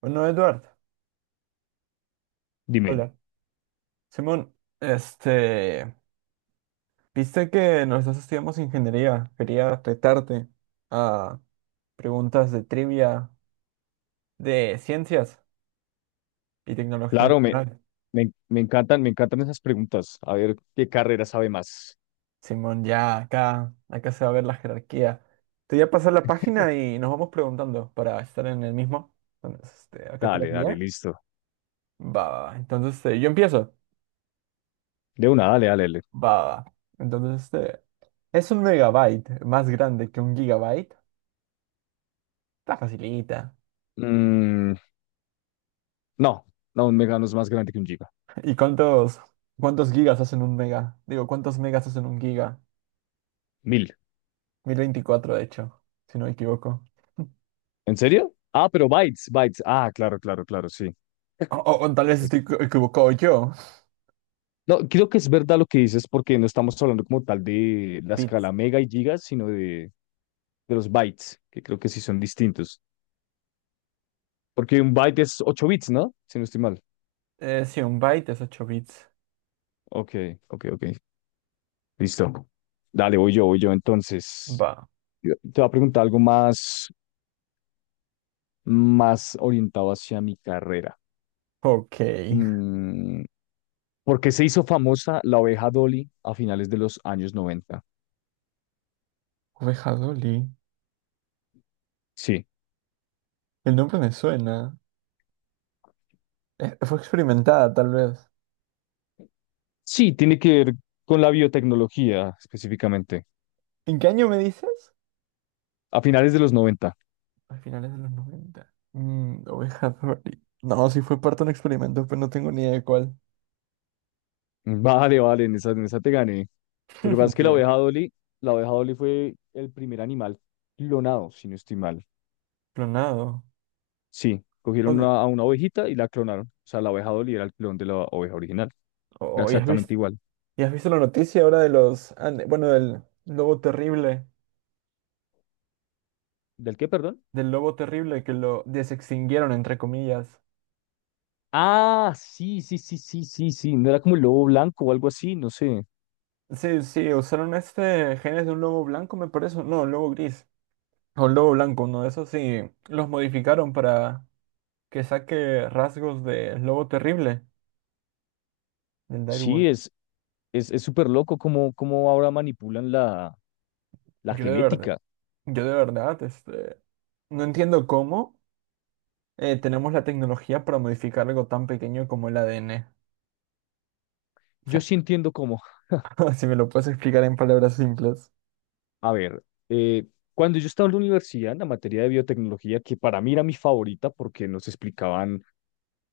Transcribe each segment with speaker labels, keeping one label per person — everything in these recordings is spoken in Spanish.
Speaker 1: Bueno, Eduardo,
Speaker 2: Dime.
Speaker 1: hola. Simón, este, viste que nosotros estudiamos ingeniería. Quería retarte a preguntas de trivia de ciencias y tecnología en
Speaker 2: Claro, me,
Speaker 1: general.
Speaker 2: me, me encantan, me encantan esas preguntas. A ver qué carrera sabe más.
Speaker 1: Simón, ya acá, se va a ver la jerarquía. Te voy a pasar la página y nos vamos preguntando para estar en el mismo. Entonces, acá te lo
Speaker 2: Dale, dale,
Speaker 1: envié.
Speaker 2: listo.
Speaker 1: Va. Entonces, yo empiezo.
Speaker 2: De una, dale, dale, dale.
Speaker 1: Va. Entonces, ¿es un megabyte más grande que un gigabyte? Está facilita.
Speaker 2: Mm, no, no, un Megano es más grande que un Giga.
Speaker 1: ¿Y cuántos gigas hacen un mega? Digo, ¿cuántos megas hacen un giga?
Speaker 2: Mil.
Speaker 1: Mil veinticuatro de hecho, si no me equivoco.
Speaker 2: ¿En serio? Ah, pero bytes, bytes. Ah, claro, claro, claro, sí.
Speaker 1: O tal vez
Speaker 2: Es
Speaker 1: estoy
Speaker 2: ver-
Speaker 1: equivocado yo.
Speaker 2: No, creo que es verdad lo que dices porque no estamos hablando como tal de la
Speaker 1: Bits.
Speaker 2: escala mega y gigas, sino de los bytes, que creo que sí son distintos. Porque un byte es 8 bits, ¿no? Si no estoy mal.
Speaker 1: Sí, un byte es ocho bits.
Speaker 2: Ok, ok, ok. Listo. Dale, voy yo entonces.
Speaker 1: Va.
Speaker 2: Yo te voy a preguntar algo más, más orientado hacia mi carrera.
Speaker 1: Ok.
Speaker 2: Mm, ¿Por qué se hizo famosa la oveja Dolly a finales de los años 90?
Speaker 1: Oveja Dolly.
Speaker 2: Sí,
Speaker 1: El nombre me suena. Fue experimentada, tal vez.
Speaker 2: sí, tiene que ver con la biotecnología específicamente.
Speaker 1: ¿En qué año me dices?
Speaker 2: A finales de los 90.
Speaker 1: A finales de los noventa. Mm, Oveja Dolly. No, sí fue parte de un experimento, pero no tengo ni idea de cuál.
Speaker 2: Vale, vale, en esa te gané. Lo que pasa es que
Speaker 1: Sí.
Speaker 2: la oveja Dolly fue el primer animal clonado, si no estoy mal.
Speaker 1: Clonado.
Speaker 2: Sí, cogieron
Speaker 1: Oye,
Speaker 2: a una ovejita y la clonaron. O sea, la oveja Dolly era el clon de la oveja original. Era
Speaker 1: oh, ya has visto.
Speaker 2: exactamente igual.
Speaker 1: ¿Y has visto la noticia ahora de los, bueno,
Speaker 2: ¿Del qué, perdón?
Speaker 1: del lobo terrible que lo desextinguieron, entre comillas?
Speaker 2: Ah, sí, sí, sí, sí, sí, sí. No era como el lobo blanco o algo así, no sé.
Speaker 1: Sí, sí, usaron genes de un lobo blanco, me parece, no, un lobo gris, o un lobo blanco, uno de esos, sí, los modificaron para que saque rasgos del lobo terrible, del
Speaker 2: Sí,
Speaker 1: direwolf.
Speaker 2: es, es súper loco cómo, cómo ahora manipulan la, la
Speaker 1: Yo de verdad,
Speaker 2: genética.
Speaker 1: yo de verdad, no entiendo cómo tenemos la tecnología para modificar algo tan pequeño como el ADN. O
Speaker 2: Yo
Speaker 1: sea,
Speaker 2: sí entiendo cómo.
Speaker 1: si me lo puedes explicar en palabras simples.
Speaker 2: A ver, eh, cuando yo estaba en la universidad, en la materia de biotecnología, que para mí era mi favorita porque nos explicaban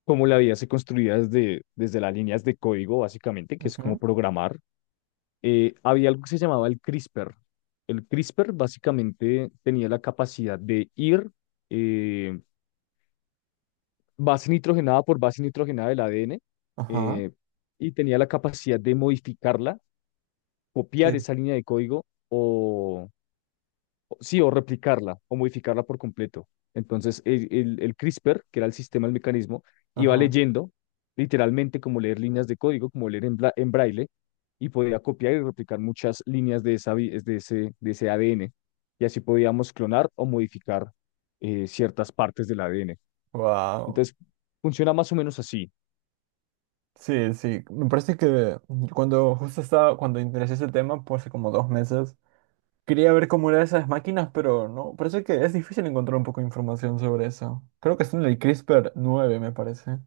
Speaker 2: cómo la vida se construía desde, desde las líneas de código, básicamente, que es como
Speaker 1: Ujú.
Speaker 2: programar, había algo que se llamaba el CRISPR. El CRISPR básicamente tenía la capacidad de ir... eh, base nitrogenada por base nitrogenada del ADN,
Speaker 1: Ajá,
Speaker 2: eh, y tenía la capacidad de modificarla,
Speaker 1: sí,
Speaker 2: copiar esa línea de código o, sí, o replicarla o modificarla por completo. Entonces, el, el CRISPR, que era el sistema, el mecanismo, iba
Speaker 1: ajá.
Speaker 2: leyendo literalmente como leer líneas de código, como leer en, en braille, y podía copiar y replicar muchas líneas de, esa, de ese ADN. Y así podíamos clonar o modificar ciertas partes del ADN.
Speaker 1: Wow.
Speaker 2: Entonces, funciona más o menos así.
Speaker 1: Sí, sí. Me parece que cuando justo estaba, cuando interesé ese tema, pues hace como dos meses, quería ver cómo eran esas máquinas, pero no, parece que es difícil encontrar un poco de información sobre eso. Creo que está en el CRISPR nueve me parece.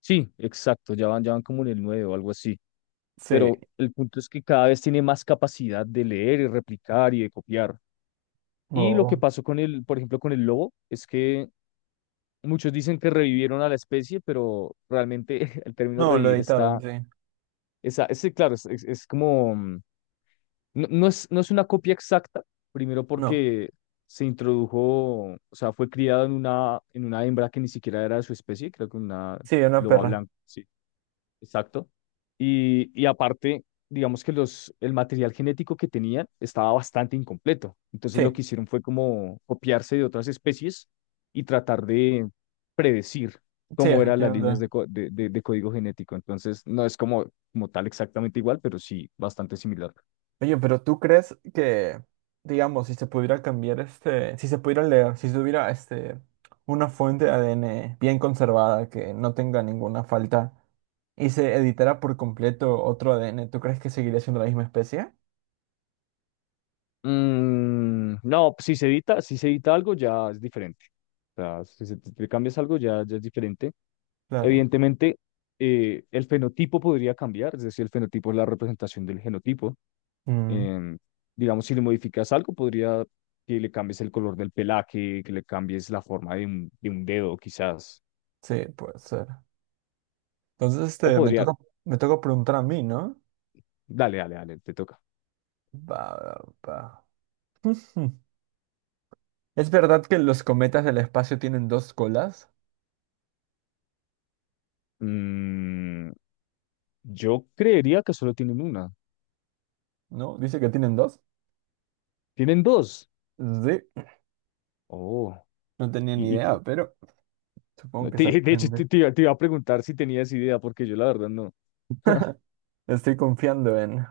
Speaker 2: Sí, exacto, ya van como en el 9 o algo así.
Speaker 1: Sí.
Speaker 2: Pero el punto es que cada vez tiene más capacidad de leer y replicar y de copiar. Y lo que
Speaker 1: Oh.
Speaker 2: pasó con el, por ejemplo, con el lobo, es que muchos dicen que revivieron a la especie, pero realmente el término
Speaker 1: No, lo
Speaker 2: revivir está,
Speaker 1: editaron, sí.
Speaker 2: esa, ese, claro, es, es como, no, no es, no es una copia exacta, primero
Speaker 1: No.
Speaker 2: porque se introdujo, o sea, fue criado en una hembra que ni siquiera era de su especie, creo que una
Speaker 1: Sí, una
Speaker 2: loba
Speaker 1: perra.
Speaker 2: blanca, sí. Exacto. Y aparte, digamos que los, el material genético que tenían estaba bastante incompleto. Entonces lo que
Speaker 1: Sí,
Speaker 2: hicieron fue como copiarse de otras especies y tratar de predecir
Speaker 1: sí,
Speaker 2: cómo eran las líneas
Speaker 1: efectivamente.
Speaker 2: de, de, de código genético. Entonces no es como, como tal exactamente igual, pero sí bastante similar.
Speaker 1: Oye, pero ¿tú crees que, digamos, si se pudiera cambiar si se pudiera leer, si tuviera una fuente de ADN bien conservada que no tenga ninguna falta y se editara por completo otro ADN, ¿tú crees que seguiría siendo la misma especie?
Speaker 2: No, pues, si se edita, si se edita algo ya es diferente. O sea, si le cambias algo ya, ya es diferente.
Speaker 1: Claro.
Speaker 2: Evidentemente, el fenotipo podría cambiar, es decir, el fenotipo es la representación del genotipo.
Speaker 1: Mm,
Speaker 2: Em, digamos, si le modificas algo, podría que le cambies el color del pelaje, que le cambies la forma de un dedo, quizás.
Speaker 1: sí, puede ser. Entonces,
Speaker 2: O
Speaker 1: me
Speaker 2: podría,
Speaker 1: toca, me toca preguntar a mí, ¿no?
Speaker 2: dale, dale, dale, te toca.
Speaker 1: Va, va. Ujú. ¿Es verdad que los cometas del espacio tienen dos colas?
Speaker 2: Mm, yo creería que solo tienen una.
Speaker 1: ¿No? Dice que tienen dos.
Speaker 2: Tienen dos.
Speaker 1: Sí,
Speaker 2: Oh,
Speaker 1: no tenía ni
Speaker 2: y,
Speaker 1: idea, pero... Supongo
Speaker 2: no,
Speaker 1: que se
Speaker 2: de hecho te,
Speaker 1: aprende.
Speaker 2: te iba a preguntar si tenías idea, porque yo la verdad no.
Speaker 1: Estoy confiando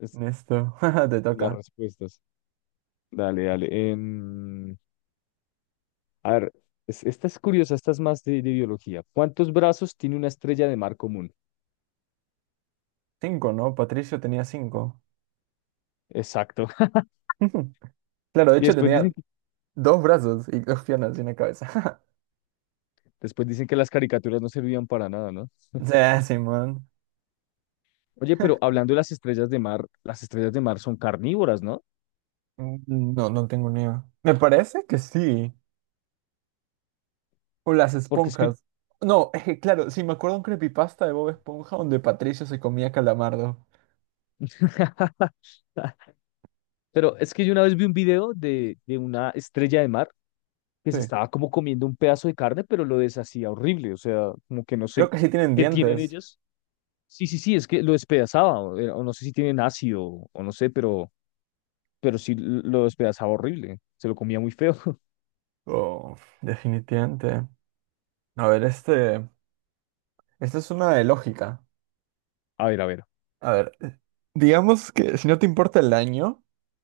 Speaker 2: Es
Speaker 1: en esto. Te
Speaker 2: las
Speaker 1: toca.
Speaker 2: respuestas. Dale, dale. A ver, esta es curiosa, esta es más de biología. ¿Cuántos brazos tiene una estrella de mar común?
Speaker 1: Cinco, ¿no? Patricio tenía cinco.
Speaker 2: Exacto.
Speaker 1: Claro, de
Speaker 2: Y
Speaker 1: hecho
Speaker 2: después
Speaker 1: tenía
Speaker 2: dicen,
Speaker 1: dos brazos y dos piernas y una cabeza.
Speaker 2: después dicen que las caricaturas no servían para nada, ¿no?
Speaker 1: Sí, Simón.
Speaker 2: Oye, pero hablando de las estrellas de mar, las estrellas de mar son carnívoras, ¿no?
Speaker 1: Mm, no, no tengo ni idea. Me parece que sí. O las
Speaker 2: Porque es que...
Speaker 1: esponjas. No, es que claro, sí, me acuerdo un creepypasta de Bob Esponja donde Patricio se comía calamardo.
Speaker 2: Pero es que yo una vez vi un video de una estrella de mar que
Speaker 1: Sí.
Speaker 2: se estaba como comiendo un pedazo de carne, pero lo deshacía horrible. O sea, como que no
Speaker 1: Creo
Speaker 2: sé
Speaker 1: que sí tienen
Speaker 2: qué tienen
Speaker 1: dientes.
Speaker 2: ellas. Sí, sí, sí, es que lo despedazaba. O, o no sé si tienen ácido o no sé, pero sí lo despedazaba horrible, se lo comía muy feo.
Speaker 1: Oh, definitivamente. A ver, este. Esta es una de lógica.
Speaker 2: A ver,
Speaker 1: A ver, digamos que si no te importa el año,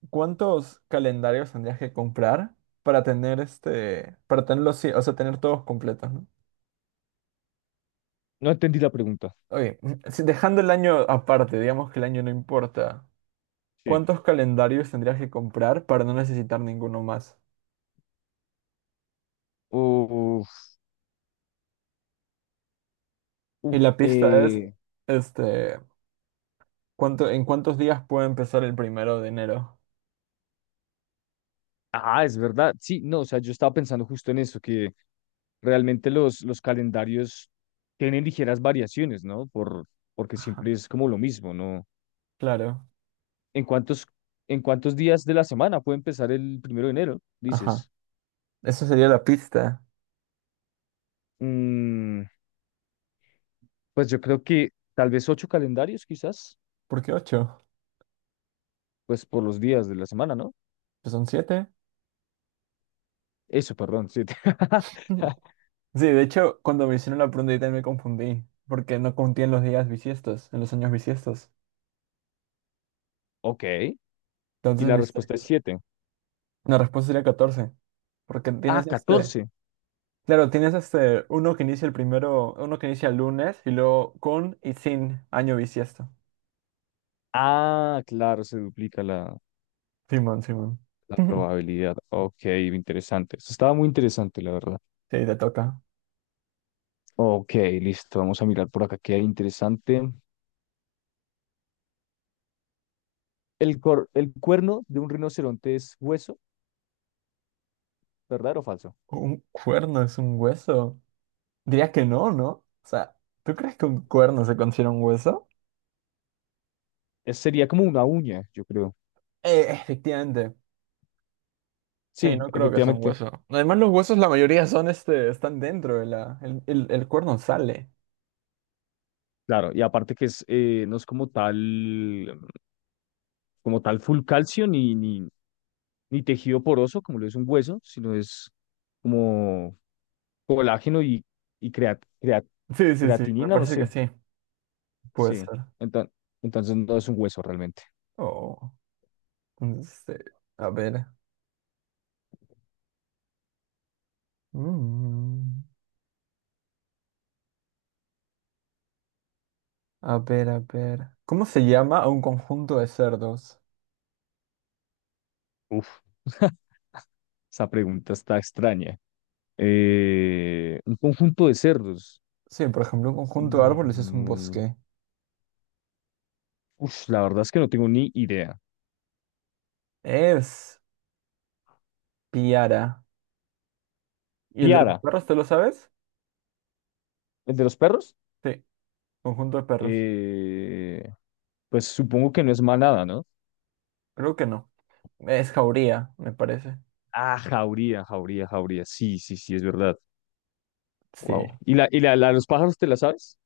Speaker 1: ¿cuántos calendarios tendrías que comprar para tener para tenerlos, sí, o sea, tener todos completos, ¿no?
Speaker 2: no entendí la pregunta.
Speaker 1: Oye, si dejando el año aparte, digamos que el año no importa,
Speaker 2: Sí.
Speaker 1: ¿cuántos calendarios tendrías que comprar para no necesitar ninguno más?
Speaker 2: Uf,
Speaker 1: Y
Speaker 2: uf,
Speaker 1: la pista es, este, ¿cuánto, en cuántos días puede empezar el primero de enero?
Speaker 2: ah, es verdad, sí, no, o sea, yo estaba pensando justo en eso, que realmente los calendarios tienen ligeras variaciones, ¿no? Por, porque
Speaker 1: Ajá,
Speaker 2: siempre es como lo mismo, ¿no?
Speaker 1: claro,
Speaker 2: ¿En cuántos, en cuántos días de la semana puede empezar el primero de enero,
Speaker 1: ajá.
Speaker 2: dices?
Speaker 1: Eso sería la pista.
Speaker 2: Mm, pues yo creo que tal vez ocho calendarios, quizás,
Speaker 1: ¿Por qué ocho?
Speaker 2: pues por los días de la semana, ¿no?
Speaker 1: Pues son siete.
Speaker 2: Eso, perdón, sí.
Speaker 1: Sí, de hecho, cuando me hicieron la pregunta también me confundí, porque no conté en los días bisiestos, en los años bisiestos.
Speaker 2: Ok. Y
Speaker 1: Entonces
Speaker 2: la respuesta es
Speaker 1: necesitaría...
Speaker 2: 7.
Speaker 1: La respuesta sería 14, porque
Speaker 2: Ah,
Speaker 1: tienes este...
Speaker 2: 14.
Speaker 1: Claro, tienes uno que inicia el primero, uno que inicia el lunes y luego con y sin año bisiesto.
Speaker 2: Ah, claro, se duplica la,
Speaker 1: Simón, Simón.
Speaker 2: la probabilidad. Ok, interesante. Eso estaba muy interesante, la verdad.
Speaker 1: Sí, te toca.
Speaker 2: Ok, listo. Vamos a mirar por acá qué hay interesante. El, el cuerno de un rinoceronte es hueso, ¿verdadero o falso?
Speaker 1: ¿Un cuerno es un hueso? Diría que no, ¿no? O sea, ¿tú crees que un cuerno se considera un hueso?
Speaker 2: Sería como una uña, yo creo.
Speaker 1: Efectivamente. Sí,
Speaker 2: Sí,
Speaker 1: no creo que sea un
Speaker 2: efectivamente.
Speaker 1: hueso. Además, los huesos, la mayoría son están dentro de la. El cuerno sale.
Speaker 2: Claro, y aparte que es, no es como tal full calcio ni, ni, ni tejido poroso, como lo es un hueso, sino es como colágeno y
Speaker 1: Sí, sí, sí, me
Speaker 2: creatinina, no
Speaker 1: parece que
Speaker 2: sé.
Speaker 1: sí. Puede
Speaker 2: Sí.
Speaker 1: ser.
Speaker 2: Entonces, entonces no es un hueso realmente.
Speaker 1: Oh. Este, a ver. Mm, a ver. ¿Cómo se llama a un conjunto de cerdos?
Speaker 2: Uf, esa pregunta está extraña. Un conjunto de cerdos.
Speaker 1: Sí, por ejemplo, un conjunto de árboles es un
Speaker 2: Mm,
Speaker 1: bosque.
Speaker 2: Uf, la verdad es que no tengo ni idea.
Speaker 1: Es piara. ¿Y el de los
Speaker 2: Piara,
Speaker 1: perros, te lo sabes?
Speaker 2: ¿el de los perros?
Speaker 1: Sí, conjunto de perros.
Speaker 2: Eh, pues supongo que no es manada, ¿no?
Speaker 1: Creo que no. Es jauría, me parece.
Speaker 2: Ah, jauría, jauría, jauría. Sí, sí, sí, es verdad. Wow.
Speaker 1: Sí.
Speaker 2: Y la, la de los pájaros te la sabes?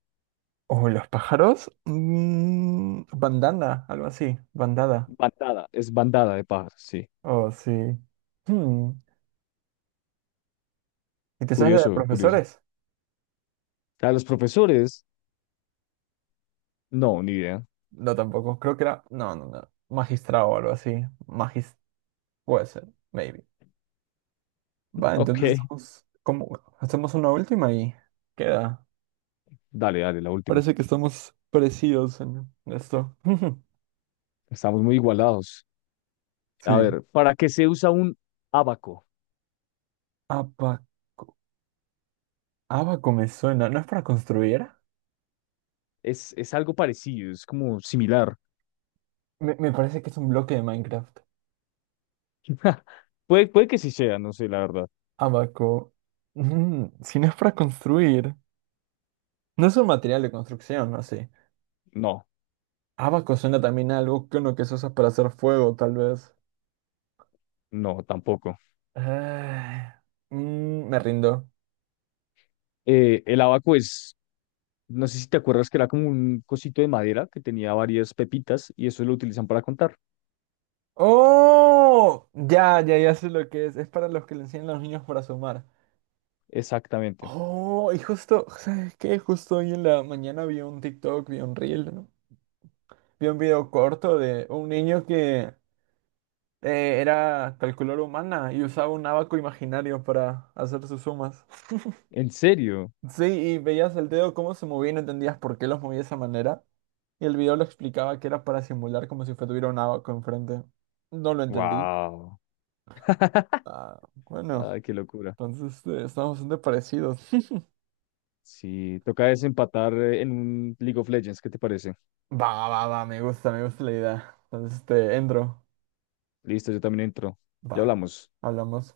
Speaker 1: ¿O los pájaros? Mm, bandana, algo así. Bandada.
Speaker 2: Bandada, es bandada de pájaros, sí.
Speaker 1: Oh, sí. Hmm. ¿Y te sabes de
Speaker 2: Curioso, curioso.
Speaker 1: profesores?
Speaker 2: A los profesores, no, ni idea.
Speaker 1: No, tampoco. Creo que era. No. Magistrado o algo así. Magis. Puede ser. Maybe. Va,
Speaker 2: Ok,
Speaker 1: entonces estamos. Como Hacemos una última y queda.
Speaker 2: dale, dale, la última.
Speaker 1: Parece que estamos parecidos en esto.
Speaker 2: Estamos muy igualados. A
Speaker 1: Sí.
Speaker 2: ver, ¿para qué se usa un abaco?
Speaker 1: Abaco. Abaco me suena. ¿No es para construir?
Speaker 2: Es algo parecido, es como similar.
Speaker 1: Me parece que es un bloque de Minecraft.
Speaker 2: Puede, puede que sí sea, no sé, la verdad.
Speaker 1: Abaco. Mm, si no es para construir. No es un material de construcción, no sé.
Speaker 2: No,
Speaker 1: Abaco suena también a algo que uno que se usa para hacer fuego, tal vez.
Speaker 2: no, tampoco.
Speaker 1: Ah, mm, me rindo.
Speaker 2: El abaco es, no sé si te acuerdas que era como un cosito de madera que tenía varias pepitas y eso lo utilizan para contar.
Speaker 1: ¡Oh! Ya sé lo que es. Es para los que le enseñan a los niños para sumar.
Speaker 2: Exactamente.
Speaker 1: Oh, y justo, ¿sabes qué? Justo hoy en la mañana vi un TikTok, vi un reel, ¿no? Vi un video corto de un niño que era calculadora humana y usaba un abaco imaginario para hacer sus sumas.
Speaker 2: ¿En serio?
Speaker 1: Sí, y veías el dedo cómo se movía y no entendías por qué los movía de esa manera. Y el video lo explicaba que era para simular como si fue- tuviera un abaco enfrente. No lo entendí.
Speaker 2: Wow.
Speaker 1: Ah, bueno,
Speaker 2: Ay, qué locura.
Speaker 1: entonces estamos bastante parecidos.
Speaker 2: Sí, toca desempatar en un League of Legends, ¿qué te parece?
Speaker 1: Va, me gusta la idea. Entonces, entro.
Speaker 2: Listo, yo también entro. Ya
Speaker 1: Va,
Speaker 2: hablamos.
Speaker 1: hablamos.